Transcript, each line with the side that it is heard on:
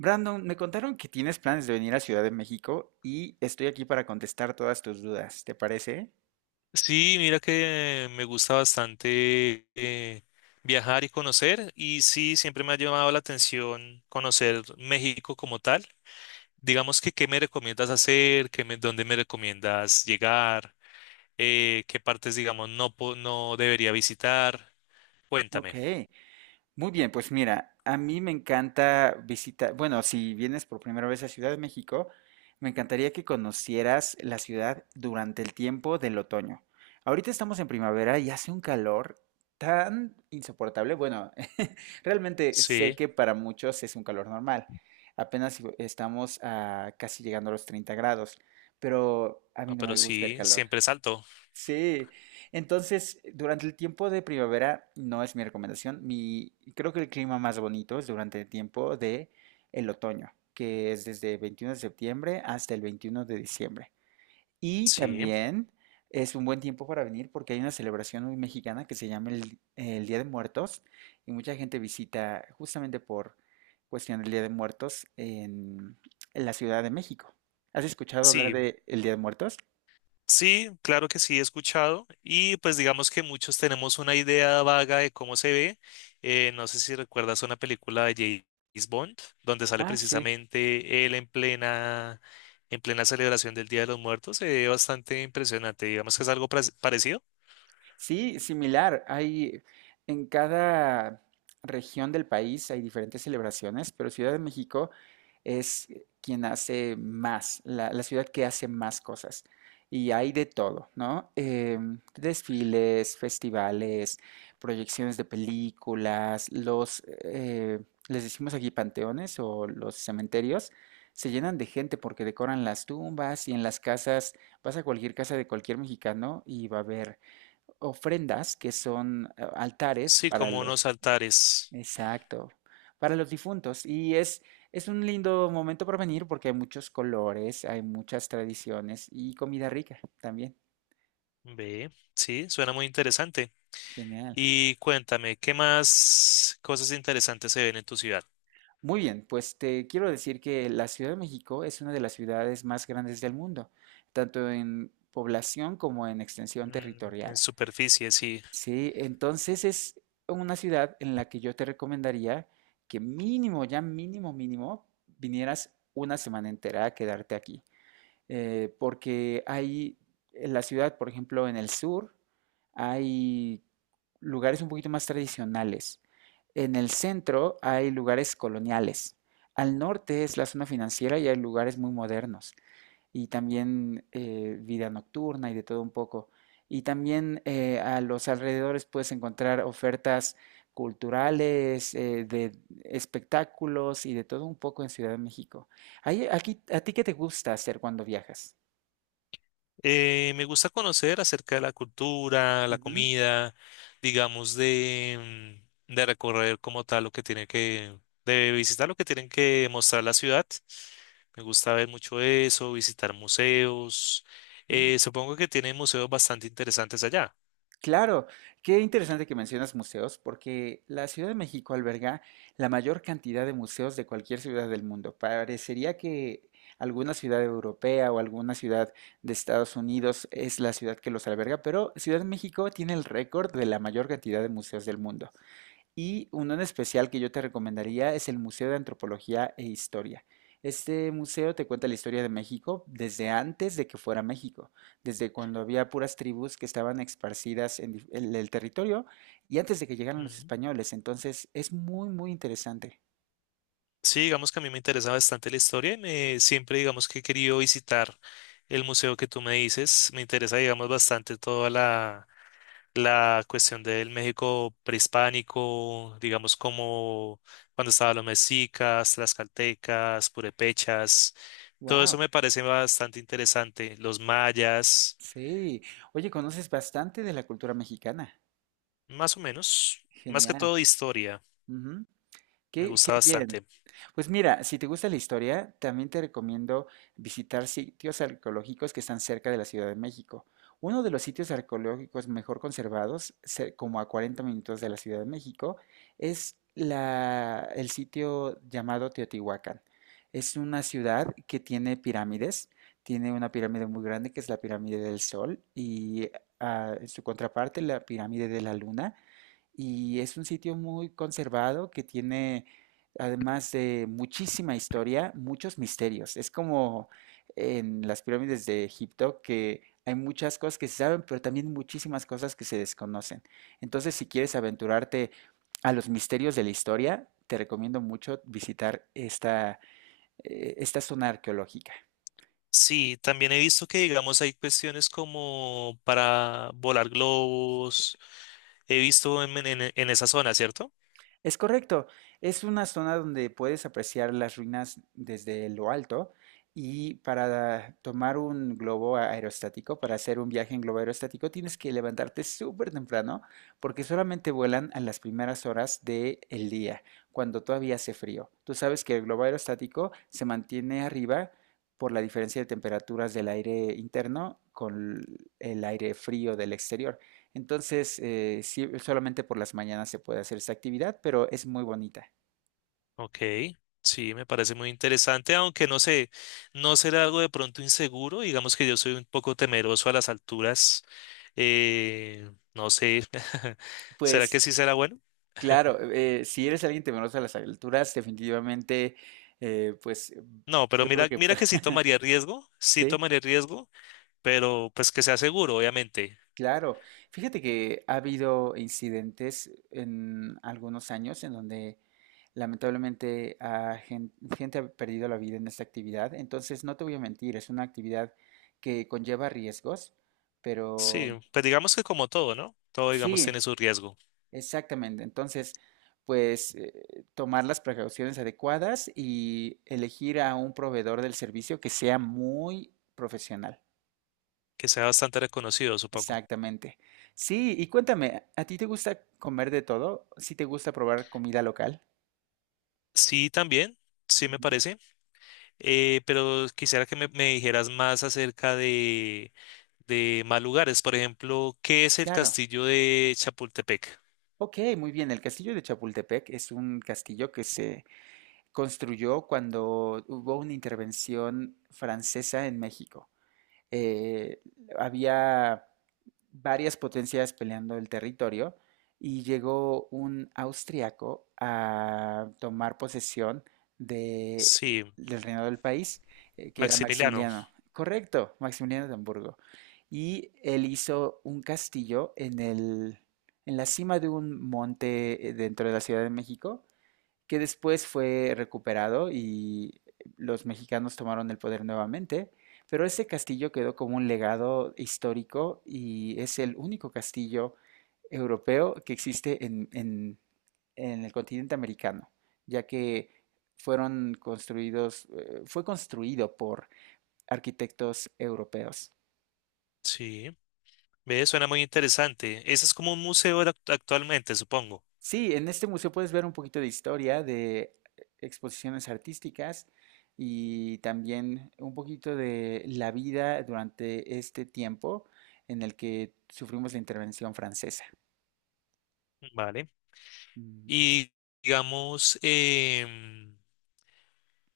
right: Brandon, me contaron que tienes planes de venir a Ciudad de México y estoy aquí para contestar todas tus dudas, ¿te parece?
left: Sí, mira que me gusta bastante viajar y conocer y sí, siempre me ha llamado la atención conocer México como tal. Digamos que qué me recomiendas hacer, dónde me recomiendas llegar, qué partes, digamos, no, no debería visitar.
right: Ok.
left: Cuéntame.
right: Muy bien, pues mira, a mí me encanta visitar, bueno, si vienes por primera vez a Ciudad de México, me encantaría que conocieras la ciudad durante el tiempo del otoño. Ahorita estamos en primavera y hace un calor tan insoportable. Bueno, realmente sé
left: Sí,
right: que para muchos es un calor normal. Apenas si estamos a casi llegando a los 30 grados, pero a mí
left: no,
right: no
left: pero
right: me gusta el
left: sí,
right: calor.
left: siempre salto.
right: Sí, entonces durante el tiempo de primavera no es mi recomendación. Mi, creo que el clima más bonito es durante el tiempo de el otoño, que es desde 21 de septiembre hasta el 21 de diciembre. Y
left: Sí,
right: también es un buen tiempo para venir porque hay una celebración muy mexicana que se llama el Día de Muertos y mucha gente visita justamente por cuestión del Día de Muertos en la Ciudad de México. ¿Has escuchado hablar
left: sí.
right: de el Día de Muertos?
left: Sí, claro que sí, he escuchado y pues digamos que muchos tenemos una idea vaga de cómo se ve. No sé si recuerdas una película de James Bond, donde sale
right: Ah, sí.
left: precisamente él en plena celebración del Día de los Muertos. Se ve bastante impresionante, digamos que es algo parecido.
right: Sí, similar. Hay en cada región del país hay diferentes celebraciones, pero Ciudad de México es quien hace más, la ciudad que hace más cosas. Y hay de todo, ¿no? Em, desfiles, festivales, proyecciones de películas, los, les decimos aquí panteones o los cementerios, se llenan de gente porque decoran las tumbas y en las casas, vas a cualquier casa de cualquier mexicano y va a haber ofrendas que son altares
left: Sí,
right: para
left: como
right: los,
left: unos altares.
right: exacto, para los difuntos. Y es un lindo momento para venir porque hay muchos colores, hay muchas tradiciones y comida rica también.
left: Ve, sí, suena muy interesante.
right: Genial.
left: Y cuéntame, ¿qué más cosas interesantes se ven en tu ciudad?
right: Muy bien, pues te quiero decir que la Ciudad de México es una de las ciudades más grandes del mundo, tanto en población como en extensión
left: Mm, en
right: territorial.
left: superficie, sí.
right: Sí, entonces es una ciudad en la que yo te recomendaría que mínimo, ya mínimo, mínimo, vinieras una semana entera a quedarte aquí. Porque hay en la ciudad, por ejemplo, en el sur, hay lugares un poquito más tradicionales. En el centro hay lugares coloniales. Al norte es la zona financiera y hay lugares muy modernos y también vida nocturna y de todo un poco. Y también a los alrededores puedes encontrar ofertas culturales, de espectáculos y de todo un poco en Ciudad de México. Aquí, ¿a ti qué te gusta hacer cuando viajas?
left: Me gusta conocer acerca de la cultura, la
right: Ujú.
left: comida, digamos, de recorrer como tal lo de visitar lo que tienen que mostrar la ciudad. Me gusta ver mucho eso, visitar museos.
right: Mm.
left: Supongo que tienen museos bastante interesantes allá.
right: Claro, qué interesante que mencionas museos, porque la Ciudad de México alberga la mayor cantidad de museos de cualquier ciudad del mundo. Parecería que alguna ciudad europea o alguna ciudad de Estados Unidos es la ciudad que los alberga, pero Ciudad de México tiene el récord de la mayor cantidad de museos del mundo. Y uno en especial que yo te recomendaría es el Museo de Antropología e Historia. Este museo te cuenta la historia de México desde antes de que fuera México, desde cuando había puras tribus que estaban esparcidas en en el territorio y antes de que llegaran los españoles. Entonces es muy, muy interesante.
left: Sí, digamos que a mí me interesa bastante la historia siempre digamos que he querido visitar el museo que tú me dices. Me interesa, digamos, bastante toda la cuestión del México prehispánico, digamos, como cuando estaban los mexicas, tlaxcaltecas, purépechas. Todo eso
right: Wow,
left: me parece bastante interesante. Los mayas,
right: sí. Oye, conoces bastante de la cultura mexicana.
left: más o menos, más que
right: Genial.
left: todo de historia.
right: Ujú.
left: Me
right: Qué, qué
left: gusta
right: bien.
left: bastante.
right: Pues mira, si te gusta la historia, también te recomiendo visitar sitios arqueológicos que están cerca de la Ciudad de México. Uno de los sitios arqueológicos mejor conservados, como a 40 minutos de la Ciudad de México, es el sitio llamado Teotihuacán. Es una ciudad que tiene pirámides, tiene una pirámide muy grande que es la pirámide del Sol y en su contraparte la pirámide de la Luna y es un sitio muy conservado que tiene, además de muchísima historia, muchos misterios. Es como en las pirámides de Egipto que hay muchas cosas que se saben, pero también muchísimas cosas que se desconocen. Entonces, si quieres aventurarte a los misterios de la historia, te recomiendo mucho visitar esta, esta zona arqueológica.
left: Sí, también he visto que, digamos, hay cuestiones como para volar globos. He visto en esa zona, ¿cierto?
right: Es correcto, es una zona donde puedes apreciar las ruinas desde lo alto y para tomar un globo aerostático, para hacer un viaje en globo aerostático, tienes que levantarte súper temprano porque solamente vuelan a las primeras horas del día, cuando todavía hace frío. Tú sabes que el globo aerostático se mantiene arriba por la diferencia de temperaturas del aire interno con el aire frío del exterior. Entonces, sí, solamente por las mañanas se puede hacer esta actividad, pero es muy bonita.
left: Ok, sí, me parece muy interesante, aunque no sé, no será algo de pronto inseguro, digamos que yo soy un poco temeroso a las alturas, no sé, ¿será que
right: Pues
left: sí será bueno?
right: claro, si eres alguien temeroso a las alturas, definitivamente, eh, pues eh,
left: No, pero
right: yo creo
left: mira,
right: que
left: mira que sí
right: sí,
left: tomaría riesgo, pero pues que sea seguro, obviamente.
right: claro. Fíjate que ha habido incidentes en algunos años en donde lamentablemente ha gente ha perdido la vida en esta actividad. Entonces, no te voy a mentir, es una actividad que conlleva riesgos,
left: Sí,
right: pero
left: pues digamos que como todo, ¿no? Todo, digamos,
right: sí,
left: tiene su riesgo,
right: exactamente. Entonces, tomar las precauciones adecuadas y elegir a un proveedor del servicio que sea muy profesional.
left: que sea bastante reconocido, supongo.
right: Exactamente. Sí, y cuéntame, ¿a ti te gusta comer de todo? ¿Sí te gusta probar comida local?
left: Sí, también, sí me
right: Ujú,
left: parece. Pero quisiera me dijeras más acerca de más lugares. Por ejemplo, ¿qué es el
right: claro.
left: castillo de Chapultepec?
right: Ok, muy bien. El castillo de Chapultepec es un castillo que se construyó cuando hubo una intervención francesa en México. eh, Había varias potencias peleando el territorio y llegó un austriaco a tomar posesión de-
left: Sí,
right: del reinado del país, que era
left: Maximiliano.
right: Maximiliano. Correcto, Maximiliano de Hamburgo. Y él hizo un castillo en en la cima de un monte dentro de la Ciudad de México que después fue recuperado y los mexicanos tomaron el poder nuevamente, pero ese castillo quedó como un legado histórico y es el único castillo europeo que existe en, en el continente americano, ya que fue construido por arquitectos europeos.
left: Sí, ve, suena muy interesante. Ese es como un museo actualmente, supongo.
right: Sí, en este museo puedes ver un poquito de historia, de exposiciones artísticas y también un poquito de la vida durante este tiempo en el que sufrimos la intervención francesa.
left: Vale.
right: Ujú.
left: Y digamos,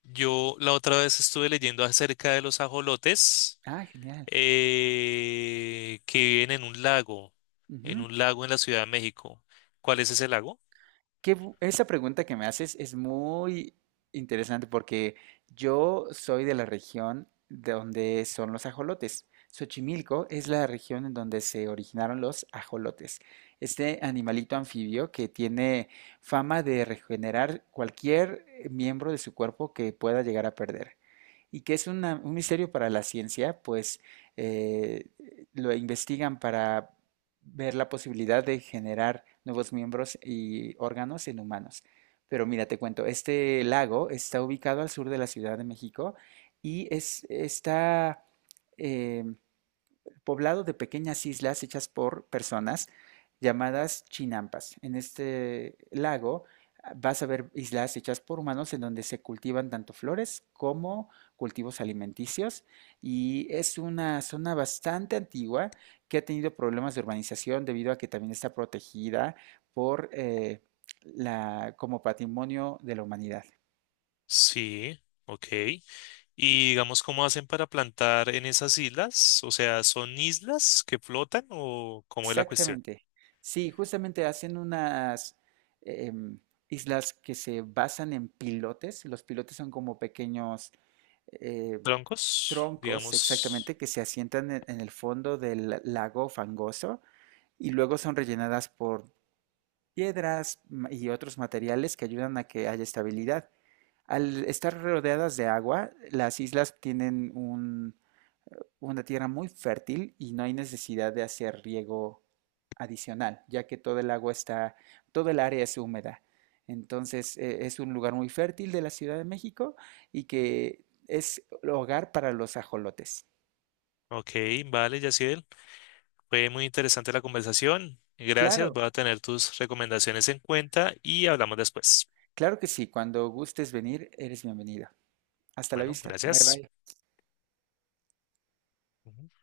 left: yo la otra vez estuve leyendo acerca de los ajolotes
right: Ah, genial.
left: que viven en un lago, en un lago en la Ciudad de México. ¿Cuál es ese lago?
right: Esa pregunta que me haces es muy interesante porque yo soy de la región de donde son los ajolotes. Xochimilco es la región en donde se originaron los ajolotes. Este animalito anfibio que tiene fama de regenerar cualquier miembro de su cuerpo que pueda llegar a perder. Y que es un misterio para la ciencia, pues eh, lo investigan para ver la posibilidad de generar nuevos miembros y órganos en humanos. Pero mira, te cuento, este lago está ubicado al sur de la Ciudad de México y es, está eh, poblado de pequeñas islas hechas por personas llamadas chinampas. En este lago vas a ver islas hechas por humanos en donde se cultivan tanto flores como cultivos alimenticios y es una zona bastante antigua que ha tenido problemas de urbanización debido a que también está protegida por la, como patrimonio de la humanidad.
left: Sí, ok. Y digamos, ¿cómo hacen para plantar en esas islas? O sea, ¿son islas que flotan o cómo es la cuestión?
right: Exactamente. Sí, justamente hacen unas em, islas que se basan en pilotes. Los pilotes son como pequeños eh,
left: Troncos,
right: troncos,
left: digamos.
right: exactamente, que se asientan en el fondo del lago fangoso y luego son rellenadas por y otros materiales que ayudan a que haya estabilidad. Al estar rodeadas de agua, las islas tienen una tierra muy fértil y no hay necesidad de hacer riego adicional, ya que todo el agua está, todo el área es húmeda. Entonces, es un lugar muy fértil de la Ciudad de México y que es hogar para los ajolotes.
left: Ok, vale, Yaciel. Fue muy interesante la conversación. Gracias,
right: Claro,
left: voy a tener tus recomendaciones en cuenta y hablamos después.
right: claro que sí. Cuando gustes venir, eres bienvenido. Hasta la
left: Bueno,
right: vista. Bye
left: gracias.
right: bye.
left: Ujú.